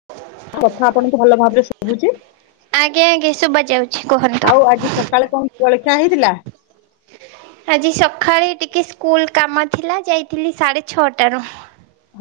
[unintelligible] କଥା ଆପଣଙ୍କୁ ଭଲ ଭାବରେ ଶୁବୁଚି ଆଜ୍ଞା ଆଜ୍ଞା ଶୁଭା ଯାଉଛି କୁହନ୍ତୁ। ଆଉ ଆଜି ସକାଳେ କଣ ଜଳଖିଆ ହେଇଥିଲା ଆଜି ସଖାଳେ ଟିକେ ସ୍କୁଲ କାମ ଥିଲା ଯାଇଥିଲି ସାଢ଼େ ଛଅଟାରୁ।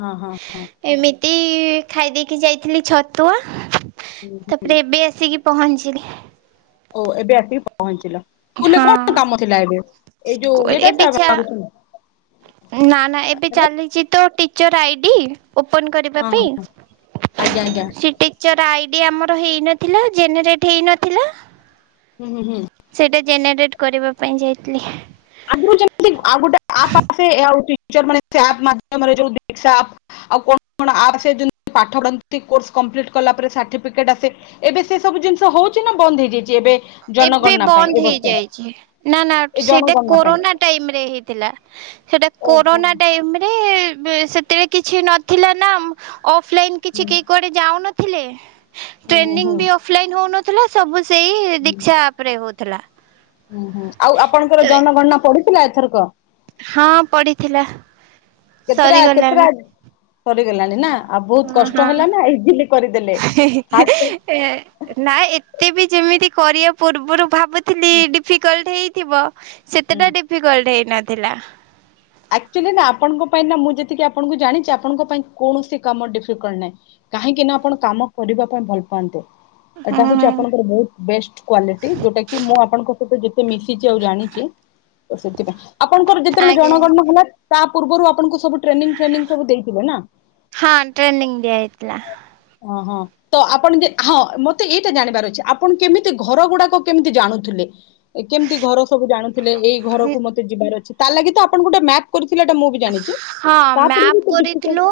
ହଁ ହଁ ହଁ। ଏମିତି ଖାଇ ଦେଇକି ଯାଇଥିଲି ଛତୁଆ ହୁଁ, ହୁଁ। ତାପରେ ଏବେ ଆସିକି ପହଁଞ୍ଚିଲି। ଓ ଏବେ ଆସିକି ପହଞ୍ଚିଲ? ସ୍କୁଲରେ କଣ ହଁ କାମ ଥିଲା ଏବେ ଏଇ ଯୋଉ ଏ ଟା ଏବେ ଟା ଚା ଆଉ କିଛି ନାହିଁ? ନା ନା ଏବେ ଚାଲିଚି ତ ଟି ଚର୍ ଆଇଡ଼ି ଓପନ୍ କରିବା ପାଇଁ ଆଜ୍ଞା ଆଜ୍ଞା ସି ଟିକ୍ ଟିଚର ଆଇଡ଼ି ଆମର ହେଇନଥିଲା ଜେନେରେଟ୍ ହେଇନଥିଲା। ହୁଁ ହୁଁ ହୁଁ। ସେଇଟା ଜେନେରେଟ୍ କରିବା ପାଇଁ ଯାଇଥିଲି। ଆଗରୁ ଯେମିତି ଆଉ ଗୋଟେ ଆପ୍ ଆସେ ଏହା ହେଉଚି ଟିଚରମାନେ ସେ ଆପ୍ ମାଧ୍ୟମରେ ଯୋଉ ଦିକ୍ଷା ଆପ୍ ଆଉ କଣ କଣ ଆପ୍ ଆସେ ଯେମିତି ପାଠ ପଢନ୍ତି କୋର୍ସ କପ୍ଟିଂ କଲା ପରେ ସାର୍ଟିଫିକେଟ ଆସେ ଏବେ ସେ ସବୁ ଜିନିଷ ହଉଛି ନା ବନ୍ଦ ହେଇଯାଇଛି ଏବେ ଏବେ ଜନଗଣନା ପାଇଁ ଏ ବନ୍ଦ ବର୍ଷ ହେଇଯାଇଛି ନା ନା ଏ ସେଇଟା ଜନଗଣନା କୋ ପାଇଁ କରୋନା ଟାଇମରେ ହେଇଥିଲା ସେଟା ଓହୋ କରୋନା ଟାଇମରେ ସେ ଏତେଳେ କିଛି ନଥିଲା ନା ମଁ ଅଫଲାଇନ କିଛି ହୁଁ କେହି କୁଆଡେ ଯାଉନଥିଲେ ହୁଁ ହୁଁ ଟ୍ରେନିଂ ହୁଁ ବି ଅଫ୍ ଲାଇନ ହେଉନଥିଲା ସବୁ ସେଇ ଦିକ୍ଷା ଆପ୍ ରେ ହଉଥିଲା। ହୁଁ ହୁଁ ଆଉ ଆପଣଙ୍କର ତ ଜନଗଣନା ପଡିଥିଲା ଏଥରକ। ହଁ ପଡିିଥିଲା କେତେଟା କେତେଟା ସରିଗଲାଣି। ସରିଗଲାଣି ନା ଆଉ ବହୁତ ହଁ କଷ୍ଟ ହଁ ହେଲା ନା ଇଜିଲି କରିଦେଲେ ଫାଷ୍ଟ ଏ ନା ଏତେ ବି ଯେମିତି କରିବା ପୂର୍ବରୁ ଭାବୁ ଥିଲି ଡିଫିକଲଟ ହେଇଥିବ ହୁଁ ସେତେଟା ଡିଫିକଲ୍ଟ ହେଇନଥିଲା। ଆକ୍ଚୁଆଲି ନା ଆପଣଙ୍କ ପାଇଁ ନା ମୁଁ ଯେତିକି ଆପଣଙ୍କୁ ଜାଣିଛି ଆପଣଙ୍କ ପାଇଁ କୌଣସି କାମ ଡିଫିକଲ୍ ନାହିଁ। କାହିଁକି ନା ଆପଣ କାମ କରିବା ପାଇଁ ଭଲ ପାଆନ୍ତେ ଏଟା ହୁଁ ହଉଛି ଆପଣଙ୍କର ବହୁତ୍ ବେଷ୍ଟ କ୍ଵାଲିଟି ଯୋଉଟା କି ମୁଁ ଆପଣଙ୍କ ସହିତ ଯେତେ ମିଶିଛି ଆଉ ଜାଣିଛି। ତ ସେଥିପାଇଁ ଆପଣଙ୍କର ଯେତେବେଳେ ଆଜ୍ଞା ଜଣଗଣନା ହେଲା ତା ପୂର୍ବରୁ ଆପଣଙ୍କୁ ସବୁ ଟ୍ରେନିଙ୍ଗ ଟ୍ରେନିଙ୍ଗ ସବୁ ଦେଇଥିଲେ ନା ହଁ ଟ୍ରେନିଂ ଦିଆ ହେଇଥିଲା ହଁ ହଁ। ତ ଆପଣ ଯେ ହଁ ମତେ ଏଇଟା ଜାଣିବାର ଅଛି ଆପଣ କେମିତି ଘର ଗୁଡାକ କେମିତି ଜାଣୁଥିଲେ। କେମିତି ଘର ସବୁ ଜାଣୁଥିଲେ ଏଇ ଘରକୁୁ ମତେ ଯିବାର ଅଛି ତା ଲାଗି ତ ଆପଣଙ୍କୁ ଗୋଟେ ମ୍ୟାପ୍ କରିଥିଲେ ଟା ମୁଁ ବି ଜାଣିଛି। ହଁ ତାପରେ ବି ତ ମ୍ୟାପ ଡିଫିକଲ୍ଟ କରିଥିଲୁ।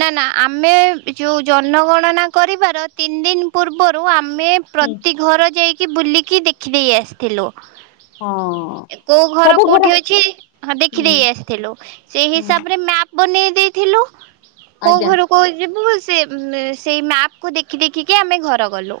ନା ନା ଆମେ ଯୋଉ ଜନଗଣନା କରିବାର ତିନି ଦିନ ପୂର୍ବ ତୋ ଆମେ ହୁଁ ପ୍ରତି ଘର ଯାଇକି ବୁଲିକି ଦେଖିଦେଇ ଆସିଥିଲୁ। ହଁ କୋଉ ଘର କୋଉଠି ଅଛି ହଁ ହୁଁ ଦେଖିଦେଇ ଆସିଥିଲୁ ସେଇ ହୁଁ ହିସାବରେ ମ୍ଯାପ ବନେଇ ଦେଇଥିଲୁ କୋଉ ଆଜ୍ଞା ଘର କୁ ଯିବୁ ସେ ସେଇ ମ୍ଯାପକୁ ଦେଖି ଦେଖିକି ଆମେ ଘର ଗଲୁ।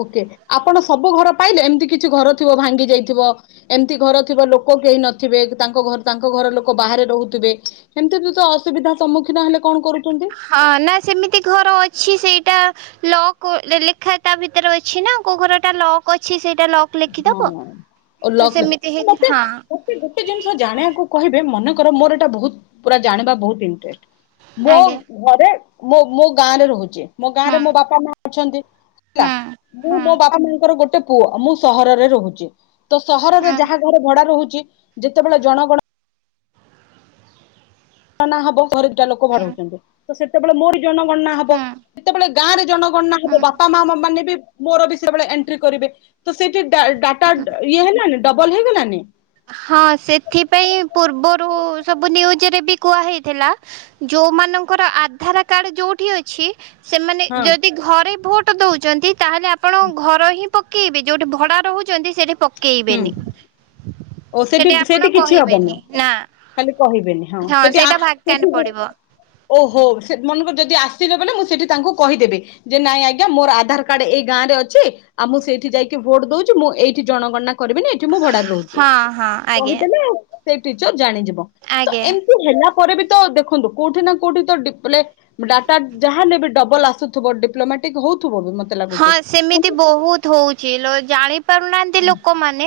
ଓକେ ଆପଣ ସବୁ ଘର ପାଇଲେ ଏମିତି କିଛି ଘର ଥିବ ଭାଙ୍ଗି ଯାଇଥିବ। ଏମିତି ଘର ଥିବା ଲୋକ କେହି ନଥିବେ ତାଙ୍କ ଘ ତାଙ୍କ ଘର ଲୋକ ବାହାରେ ରହୁଥିବେ। ଏମିତି ତ ଅସୁବିଧା ସମ୍ମୁଖୀନ ହେଲେ କଣ କରୁଛନ୍ତି? ହଁ ନା ସେମିତି ଘର ଅଛି ସେଇଟା ଲକ୍ ଲେଖା ତା ଭିତରେ ଅଛି ନା କୋଉ ଘରଟା ଲକ୍ ଅଛି ସେଇଟା ଲକ୍ ଲେଖିଦବ ହଁ ତ ଲକ୍ ସେମିତି ହେଇଥି ମତେ ହଁ। ମତେ ଗୋଟେ ଜିନିଷ ଜାଣିବାକୁ କହିବେ ମନେ କର ମୋର ଏଇଟା ବହୁତ ପୁରା ଜାଣିବା ବହୁତ ଇଣ୍ଟେଷ୍ଟ। ମୋ ଆଜ୍ଞା ଘରେ ମୋ ମୋ ଗାଁରେ ରହୁଛି ମୋ ହୁଁ ଗାଁରେ ମୋ ବାପା ମା ଅଛନ୍ତି। ହେଲା ହୁଁ ମୁଁ ହୁଁ ମୋ ବାପା ମାଙ୍କର ଗୋଟେ ପୁଅ ମୁଁ ସହରରେ ରହୁଛି। ତ ସହରରେ ହୁଁ ଯାହା ଘରେ ଭଡା ରହୁଛି ଯେତେବେଳେ ଜଣଗଣ ନା ହବ ଘରେ ଦୁଟା ଲୋକ [unintelligible] ହୁଁ ହଉଛନ୍ତି। ତ ସେତେବେଳେ ମୋରି ଜନଗଣନା ହବ। ହୁଁ ସେତେବେଳେ ଗାଁ ରେ ଜନଗଣନା ହବ ହୁଁ ହୁଁ ବାପା ମା ମାନେ ବି ମୋର ବି ସେବେଳେ ଏଣ୍ଟ୍ରି କରିବେ ତ ସେଇଠି ଡା ଡାଟା ଇଏ ହେଲାନି ଡବଲ ହେଇଗଲାନି। ହଁ ସେଥିପାଇଁ ପୂର୍ବରୁ ସବୁ ନିୟୁଜରେ ବି କୁହା ହେଇଥିଲା ଯୋଉମାନଙ୍କର ଆଧାର କାଡ ଯୋଉଠି ଅଛି ସେମାନେ ହଁ ଯଦି ଘରେ ଭୋଟ ଦଉଛନ୍ତି ତାହେଲେ ଆପଣ ହୁଁ। ଘର ହିଁ ପକେଇବେ ଯୋଉଠି ଭଡା ରହୁଛନ୍ତି ସେଠି ପକେଇବେନି। ଓଃ ସେଠି ଆପଣ ସେଇଠି କିଛି ହବନି। କହିବେନି ନା ତାହେଲେ କହିବେନି ହଁ ସେଠି ଆ ସେଇଟା ଭାକାଣ୍ଟ ସେଠି ପଡିବ ଓହୋ ସେ ମନେକର ଯଦି ଆସିଲେ ବୋଲେ ମୁଁ ସେଠି ତାଙ୍କୁ କହିଦେବି ଯେ ନାଇଁ ଆଜ୍ଞା ମୋର ଆଧାର କାର୍ଡ ଏଇ ଗାଁରେ ଅଛି ଆଉ ମୁଁ ସେଇଠି ଯାଇକି ଭୋଟ ଦଉଛି। ମୁଁ ଏଇଠି ଜଣଗଣନା କରିବିନି ଏଠି ମୁଁ ଭଡାରେ ରହୁଛି। ହଁ ହଁ ଆଜ୍ଞା କହିଦେଲେ ସେ ଟିଚର ଜାଣିଯିବ। ତ ଆଜ୍ଞା ଏମ ହେଲା ପରେ ବି ତ ଦେଖନ୍ତୁ, କୋଉଠି ନା କୋଉଠି ତ ଡିପ୍ଲେଗ ଡାଟା ଯାହାନେବେ ଡବଲ ଆସୁଥବ। ଡିପ୍ଲୋମାଟିକ ହଉଥବ। ମତେ ଲାଗୁଛି ହଁ ହଁ ସେମିତି ବୋହୁତ୍ ହଉଛି ଲୋ ଜାଣି ପାରୁନାହାନ୍ତି ଲୋକମାନେ,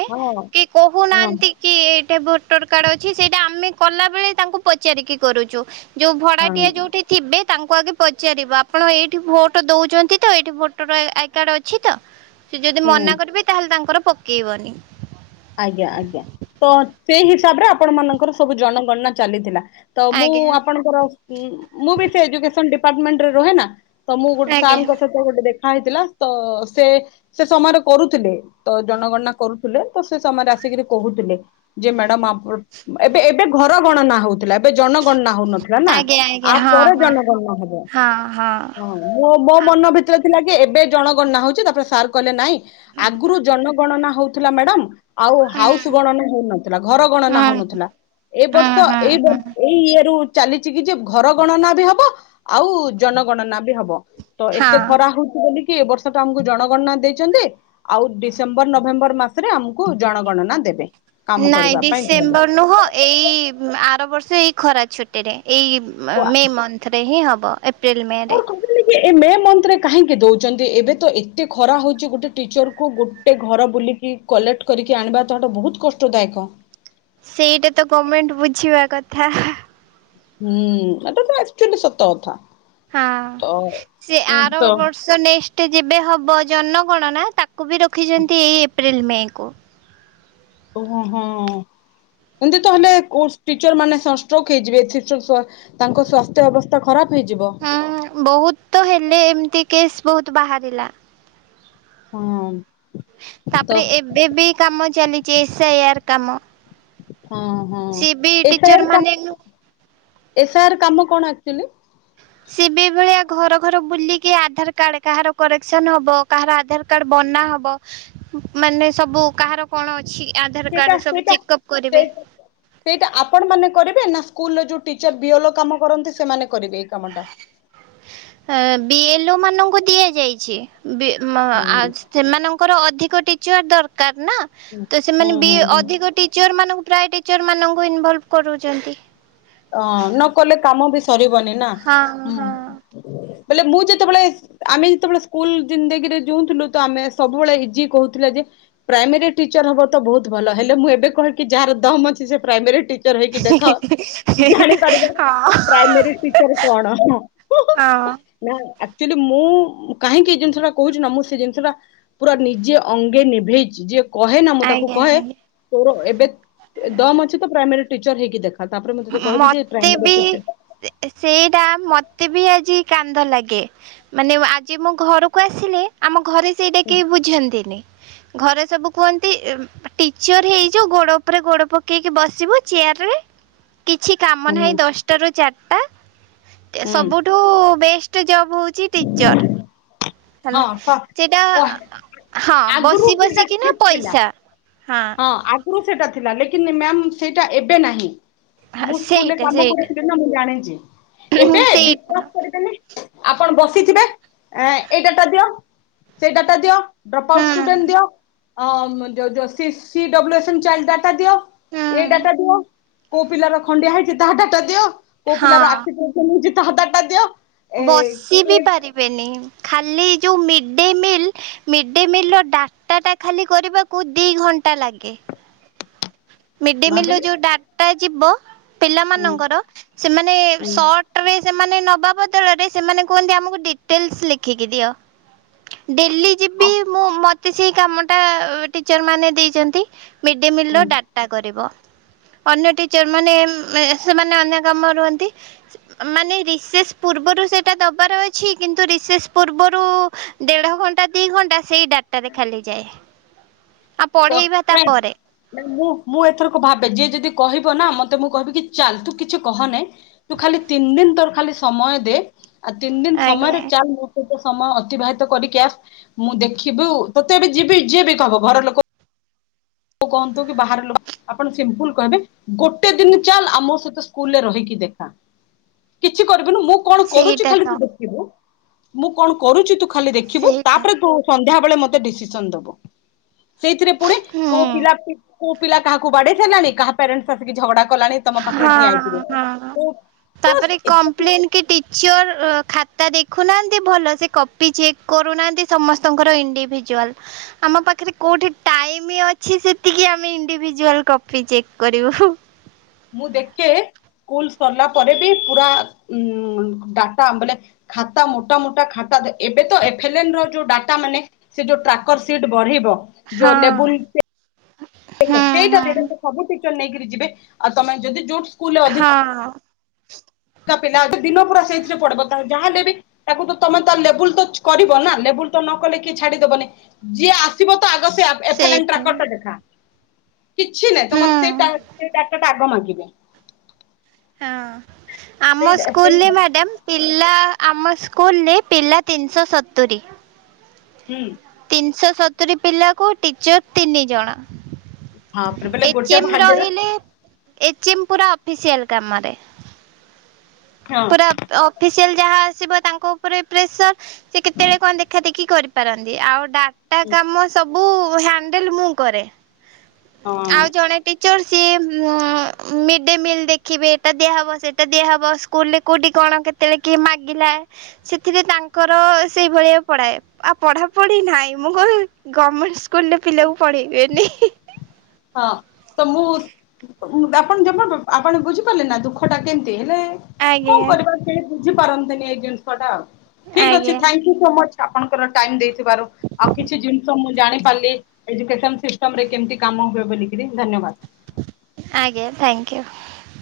କି ହଁ କହୁନାହାନ୍ତି କି ଏଇଟା ଭୋଟର କାର୍ଡ ଅଛି, ସେଇଟା ଆମେ କଲା ବେଳେ ତାଙ୍କୁ ପଚାରିକି କରୁଛୁ। ଯୋଉ ହଁ ଭଡ଼ାଟିଆ ଯଉଠି ଥିବେ, ତାଙ୍କୁ ଆଗେ ପଚାରିବ ଆପଣ ଏଇଠି ଭୋଟ ଦଉଛନ୍ତି ତ? ଏଇଠି ଟର ଆଇ କାର୍ଡ ଅଛି ତ? ସେ ଯଦି ହୁଁ ମନା କରିବେ, ତାହେଲେ ତାଙ୍କର ପକେଇବନି। ଆଜ୍ଞା ଆଜ୍ଞା। ତ ସେଇ ହିସାବରେ ଆପଣ ମାନଙ୍କର ସବୁ ଜନଗଣନା ଚାଲିଥିଲା। ତ ମୁଁ ଆଜ୍ଞା ଆପଣଙ୍କର, ମୁଁ ବି ସେ ଏଯୁକେଶନ ଡିପାଟମେଣ୍ଟରେ ରହେ ନା। ତ ମୁଁ ଗୋଟେ ସା ଆଜ୍ଞା [unintelligible] ଗୋଟେ ଦେଖା ହେଇଥିଲା। ତ ସେ ସେ ସମୟରେ କରୁଥିଲେ। ତ ଜନଗଣନା କରୁଥିଲେ। ତ ସେ ସେମାନେ ଆସିକିରି କହୁଥିଲେ। ଯେ ମାଡାମ ଆ ଏବେ ଏବେ ଘର ଗଣନା ହଉଥିଲା, ଏବେ ଜନ ଗଣନା ହଉନଥିଲା। ହେଲା ଆଜ୍ଞା ଆ ଆଜ୍ଞା ପରେ ହଁ ଜନଗଣନା ହବ। ହଁ। ମୋ ମୋ ହଁ। ମନ ଭିତରେ ଥିଲା କି ଏବେ ଜଣ ଗଣନା ହଉଛି, ତାପରେ ସାର୍ କହିଲେ ନାଇଁ। ଆଗୁରୁ ଜନଗଣନା ହଉଥିଲା ମ୍ୟାଡମ୍। ଆଉ ହୁଁ ହାଉସ୍ ଗଣନା ହଉନଥିଲା, ଘର ହୁଁ ଗଣନା ହଉନଥିଲା। ଏଇ ହୁଁ ବର୍ଷ ହୁଁ ଏଇ ହୁଁ ଇଏରୁ ଚାଲିଛି କି ଯେ ଘର ଗଣନା ବି ହବ? ଆଉ ଜନଗଣନା ବି ହବ। ତ ଏତେ ହଁ। ଖରା ହଉଛି ବୋଲି କି ଏ ବର୍ଷ ତ ଆମକୁ ଜଣଗଣନା ଦେଇଛନ୍ତି, ଆଉ ଡିସେମ୍ବର ନଭେମ୍ବର ମାସରେ ଆମକୁ କୁ ଜଣଗଣନା ଦେବେ। କାମ ନାଇଁ କରିବା ପାଇଁ ଡିସେମ୍ବର କହିଲେ। ନୁହଁ ଏଇ ଆର ବର୍ଷ ଏଇ ଖରା ଛୁଟିରେ। ଏଇ ମେ୍ ମନ୍ଥରେ ହିଁ ହେବ। ଏପ୍ରିଲ୍ ମୋର ମେରେ। ଏ ମେ ମନ୍ଥରେ କାହିଁକି ଦଉଛନ୍ତି? ଏବେ ତ ଏତେ ଖରା ହଉଛି ଗୋଟେ ଟିଚରକୁ ଗୋ ଗୋଟେ ଘର ବୁଲିକି, କଲେକ୍ଟ କରିକି ଆଣିବା ତ ହେଟା ବହୁତ କଷ୍ଟଦାୟକ। ସେଇଟା ତ ଗମେଣ୍ଟ ବୁଝିବା କଥା। ହୁଁ ଏଟା ତ ଆକ୍ଚୁଆଲି ସତ କଥା। ହଁ। ତ ସେ ଉଁ ଆର ତ ବର୍ଷ ସେ ନେକ୍ସ୍ଟେ ଯେବେ ହବ ଜନଗଣନା, ତାକୁ ବି ରଖିଛନ୍ତି ଏଇ ଏପ୍ରିଲ୍ ମେ କୁ। ଓହୋ ହୋ, ଏମତି ତ ହେଲେ କୋ ଟିଚର ମାନେ ସନଷ୍ଟୈ୍କ୍ ହେଇଯିବେ। [unintelligible] ତାଙ୍କ ସ୍ବାସ୍ଥ୍ୟ ଅବସ୍ଥା ଖରାପ ହେଇଯିବ। ଉଁ ବହୁତ ତ ହେଲେ ଏମିତି କେସ୍ ବୋହୁତ୍ ବାହାରିଲା। ହଁ। ତ ତାପରେ ଏବେ ବି କାମ ଚାଲିଛି ଏସ୍ ଇ ଆଇ କାମ। ହଁ ହଁ। ସିଏ ବି ଏସ୍ ଆଇ ର ଟିଚର ମାନେ କା-ଏସ୍। ଆଇ ର କାମ କଣ ଆକ୍ଚୁଆଲି? ସିଏ ବି ଏଭଳିଆ ଘର ଘର ବୁଲିକି ଆଧାର କାର୍ଡ କାହାର କରେକ୍ସନ ହବ, କାହାର ଆଧାର କ କାର୍ଡ ବନା ହବ ମାନେ ସବୁ କାହାର କଣ ଅଛି ଆଧାର ସେଇଟା କାର୍ଡ ସବୁ ସେଇଟା ଚେକ ଅପ୍ ସେ କରିବେ। ସେଇଟା ଆପଣ ମାନେ କରିବେ, ନା ସ୍କୁଲରେ ଯୋଉ ଟିଚର ବିୟଲ କାମ କରନ୍ତି ସେମାନେ କରିବେ ଏଇ କାମ ଟା ବିଏଲ ମାନଙ୍କୁ ଦିଆଯାଇଛି। ବି ମ ହୁଁ। ଆଜ୍ ସେମାନଙ୍କର ଅଧିକ ଟିଚର ଦରକାର ନା। ତ ହୁଁ ସେମାନେ ବି ହୁଁ ହୁଁ ଅଧିକ ଟିଚର ମାନଙ୍କୁ ପ୍ରାୟ ଟିଚର ମାନଙ୍କୁ ଇନଭଲଭ କରୁଚନ୍ତି। ଅଁ ନ କଲେ କାମ ବି ସରିବନି ନା। ହଁ ହୁଁ ହଁ। ବୋଲେ ମୁଁ ଯେତେବେଳେ ଆମେ ଯେତେବେଳେ ସ୍କୁଲ ଜିନ୍ଦଗିରେ ଯଉଥିଲୁ ତ ଆମେ ସବୁବେଳେ ଇଜି କହୁଥିଲେ ଯେ ପ୍ରାଇମେରୀ ଟିଚର ହବ ତ ବହୁତ ଭଲ। ହେଲେ ମୁଁ ଏବେ କହେକି ଯାହାର ଦମ ଅଛି ସେ ପ୍ରାଇମେରୀ ଟିଚ ଚର ହେଇକି ଦେଖ। ଜାଣିପାରିବେ ହଁ ପ୍ରାଇମେରୀ ଟିଚର କଣ? ହଁ ନା ଆକ୍ଚୁଆଲି ମୁଁ କାହିଁକି ଏଇ ଜିନିଷ ଟା କହୁଚି ନା ମୁଁ ସେ ଜିନିଷଟା ପୁରା ନିଜେ ଅଙ୍ଗେ ନିଭେଇଚି ଯେ କହେ ନା ମୁଁ ତାକୁ ଆଜ୍ଞା କହେ ଆଜ୍ଞା। ତୋର ଏବେ ଦମ ଅଛି ତ ପ୍ରାଇମେରୀ ଟିଚର ହେଇକି ଦେଖା ତାପରେ ମ ଉଁ ଉଁ ମତେ ବି ସେଇଟା ମତେ ବି ଆଜି କାନ୍ଦ ଲାଗେ। ମାନେ ଆଜି ମୁଁ ଘରକୁ ଆସିଲେ ଆମ ଘରେ ସେଇଟା ହୁଁ କେହି ବୁଝନ୍ତିନି। ଘରେ ସବୁ କୁହନ୍ତି ଟିଚର ହେଇଯ। ଗୋଡ ଉପରେ ଗୋଡ ପକେଇକି ବସିବୁ ଚେୟାର ରେ। କିଛି କାମ ନାହିଁ ଦଶଟାରୁ ଚାରିଟା ହୁଁ। ସବୁଠୁ ବେଷ୍ଟ ଟେ ଜବ ହଉଚି ଟିଚର। ହଁ ହେଲା ସ ସେଇଟା ୱା ହଁ ଆଗରୁ ବସି ସେଇଟା ବସିିକିନା ଠିକ୍ ଥିଲା। ପଇସା। ହଁ। ହଁ ଆଗରୁ ସେଟା ଥିଲା, ଲେକିନ ମାମ ସେଟା ଏବେ ନାହିଁ। ମୁଁ ସ୍କୁଲ ରେ ସେଇଟା କାମ କରି ସେଇଟା ଦେ ଖ ନା ମୁଁ ଜାଣିଚି। ଏବେ ବିଶ୍ୱାସ ସେଇଟା କରିବେନି ଆପଣ ବସିଥିବେ ଅ ଏଇ ଡାଟା ଦିଅ ସେଇ ଡାଟା ଦିଅ। ଡ୍ରପ ଆଉଟ ହୁଁ ଷ୍ଟୁଡେଣ୍ଟ ଦିଅ ଅ ଯୋ ଯୋ C C W S child data ଦିଅ। ଏଇ ହୁଁ। ଡାଟା ଦିଅ କୋଉ ପିଲାର ଖଣ୍ଡିଆ ହେଇଚି ତାହା ଡାଟା ଦିଅ। କୋ ପିଲାର ଆଖି ହଁ ପ୍ରୋବେଲମ ହଉଚି ତା ଡ଼ାଟା ଦିଅ। ଏ ବସି ବି ପାରିବେନି ଖାଲି ଯୋଉ mid day meal mid day meal ର ଡାଟାଟା ଖାଲି କରିବାକୁ ଦି ଘଣ୍ଟା ଲାଗେ। [inaudible] ମିଡ ଡେ ମିଲ ର ଭାବିଲି ଯୋଉ ଡାଟା ଯିବ ହୁଁ ପିଲାମାନଙ୍କର ସେମାନେ ହୁଁ। ସଟ ରେ ସେମାନେ ନବା ବଦଳରେ ସେମାନେ କୁହନ୍ତି ଆମକୁ ଡିଟେଲସ ଲେଖିକି ଦିଅ। ଡେଲି ଅ ଯିବି ମୁ ମତେ ସେଇ କାମ ଟା ଟିଚର ମାନ ଦେଇଚନ୍ତି। ମିଡ଼୍ ଡେ ମିଲ୍ ର ହୁଁ ଡାଟା କରିବ। ଅନ୍ୟ ଟିଚର ମାନେ ଏ ଉ ସେମାନେ ଅନ୍ୟ କାମରେ ରୁହନ୍ତି ମାନେ ଏ ରିସେସ ପୂର୍ବରୁ ସେଟା ଦବାର ଅଛି କିନ୍ତୁ ରିସେଶ୍ ପୂର୍ବରୁ ଦେଢ ଘଣ୍ଟା ଦି ଘଣ୍ଟା ସେଇ ଡାଟାରେ ଖାଲିଯାଏ। ତତ୍ କାଳ ନା ମୁଁ ମୁଁ ଏଥରକ ଭାବେ ଯିଏ ଯଦି କହିବ ନା ମତେ ମୁଁ କହିବି କି ଚାଲ ତୁ କିଛି କହନାଇଁ। ତୁ ଖାଲି ତିନି ଦିନ ତୋର ଖାଲି ସମୟ ଦେ। ଆଉ ତିନି ଦିନ ଆଜ୍ଞା ସମୟରେ ଚାଲ ତ ସମୟ ଅତିବାହିତ କରିକି ଆ ମୁଁ ଦେଖିବୁ ତତେ ଏବେ ଯିବି ଯିଏ ବି କହିବ ଘର ଲୋକ କ କହନ୍ତୁ କି ବାହାର ଲୋ ଆପଣ ସିମ୍ପଲ କହିବେ ଗୋଟେ ଦିନ ଚାଲ ଆମ ସହିତ ସ୍କୁଲରେ ରହିକି ଦେଖା। କିଛି କରିବିନୁ ମୁଁ କଣ କରୁଚି ସେଇଟା ଖାଲି ତୁ ତ ଦେଖିବୁ ମୁଁ କଣ କରୁଚି ତୁ ଖାଲି ଦେଖିବୁ ସେଇଟା ତାପରେ ତୁ ସନ୍ଧ୍ୟାବେେଳେ ମତେ ଡିସିସନ ଦବ। ସେଇଥିରେ ପୁଣି ହୁଁ କୋଉ ପିଲା ପି କୋଉ ପିଲା କାହାକୁ ବାଡେଇ ସାରିଲାଣି। କାହା ପ୍ୟାରେଣ୍ଟସ ଆସିକି ଝଗଡା କଲାଣି। ତମ ହଁ ପାଖରେ ଠିଆ ହେଇଥିବେ ହଁ କୋଉ ତ ତାପରେ ଏତେ କମ୍ପ୍ଲେନ୍ କି ଟିଚର ଅ ଖାତା ଦେଖୁନାହାନ୍ତି ଭଲ ସେ କପି ଚେକ୍ କରୁନାହାନ୍ତି। ସମସ୍ତଙ୍କର ଇଣ୍ଡିଭିଜୁଆଲ। ଆମ ପାଖରେ କୋଉଠି ଟାଇମି ଅଛି ସେତିକି ଆମେ ଇଣ୍ଡିଭିଜୁଆଲ୍ କଫି ଚେକ୍ କରିବୁ ହୁଁ। ମୁଁ ଦେକେ ସ୍କୁଲ ସରିଲା ପରେ ବି ପୁରା ଉଁ ଡାଟା ବେଲେ ଖାତା ମୋଟା ମୋଟା ଖାତା ଏବେ ତ ଏଫ୍-ଏଲ୍-ଏନ୍ ର ଯୋଉ ଡାଟା ମାନେ ସେ ଯୋଉ ଟ୍ରାକର୍ ସିଟ୍ ବଢିବ ଯୋ ହଁ ଲେବୁଲ୍ [unintelligible] ସେଟା ହୁଁ ସେଇଟା ହୁଁ ସବୁ ଟିଚର୍ ନେଇ କିରି ଯିବେ ଆଉ ତମେ ଯଦି ଯୋଉ ସ୍କୁଲ୍ ର୍ ହଁ। ତା ପିଲା ଦିନ ପୁରା ସେଇଥିରେ ପଢିବ ତା ଯାହା ହେଲେ ବି ତାକୁ ତ ତମେ ତା ଲେବୁଲ୍ ତ କରିବ ନା ଲେବୁଲ୍ ତ ନ କଲେ କିଏ ଛାଡିଦବନି ଯିଏ ଆସିବ ତ ଆଗ ସେ ଆ ସେଇତ ଏଫେ-ଏଲ୍-ଏନ୍ ଟ୍ରାକର ହୁଁ ଟା ଦେଖା କିଛି ନାଇଁ ତମର ସେଇ ଟା ହଁ। ସେ ଡାଟା ଟା ଆଗ ମାଗିବେ। ହଁ ଆମ ସେଇ ସେଇ ସ୍କୁଲ୍ ଲେ ମ୍ୟାଡ଼ାମ୍ ପିଲା ଆମ ସ୍କୁଲ୍ ଲେ ପିଲା ତିନିଶ ସତୁରି। ହୁଁ ତିନିଶ ସତୁରୀ ପିଲାକୁ ଟିଚର୍ ତିନି ଜଣ। ହଁ ବୋଲେ ଗୋଟେ ଏଚ ଏମ୍ ଭାଗରେ ରହିଲେ ଏଚ ଏମ୍ ପୁରା ଅଫିସିଆଲ୍ କାମରେ। ହଁ ଅପ୍ ଅଫିସିଆଲ ଯାହା ଆସିବ ତାଙ୍କ ଉପରେ ପ୍ରେସର୍ ସେ କେତେବେଳେ କଣ ଦେଖା ଦେଖି କରିବ୍ କରନ୍ତି ଆଉ ଡାଟା କାମ ସବୁ ହ୍ୟାଣ୍ଡେଲ୍ ମୁଁ କରେ। ଉଁ ଆଉ ହଁ। ଜଣେ ଟିଚର୍ ସିଏ ଉଁମ ମିଡ୍ ଡେ ମିଲ୍ ଦେଖିବେ ଏଇଟା ଦିଆହବ ସେଇଟା ଦିଆହବ କୁଲ୍ ରେ କୋଉଟି କଣ କେତେବେଳେ କିଏ ମାଗିଲା ସେଥିରେ ତାଙ୍କର ସେଇଭଳିଆ ପଢାଏ ଆଉ ପଢାପଢି ନାହିଁ ମୁଁ [unintelligible] ଗମେଣ୍ଟ୍ ସ୍କୁଲ ରେ ପିଲାକୁ ପଢେଇବେନି ହି। ହଁ ତ ମୁଁ [unintelligible] ଆପଣ ଯମାଟୁ ଆପଣ ବୁଝିପାରିଲେ ନା ଦୁଃଖ ଟା କେମତି ହେଲେ କଁ ଆଜ୍ଞା କରିବା ସେ ବୁଝିପାରନ୍ତିନି ଏଇ ଜିନିଷ ଟା ଆଉ ଠିକ୍ ଅଛି ଆଜ୍ଞା ଥାଙ୍କ୍ ୟୁ [unintelligible] ଆପଣଙ୍କର ଟାଇମ୍ ଦେଇଥିବାରୁ। ଆଉ କିଛି ଜିନିଷ ମୁଁ ଜାଣି ପାଲଲି ଏଜୁକେସନ୍ ସିଷ୍ଟମ୍ ରେ କେମିତି କାମ ହୁଏ ବୋଲି କିରି ଧନ୍ୟବାଦ୍। ଆଜ୍ଞ ଥ୍ୟାଙ୍କ୍ ୟୁ।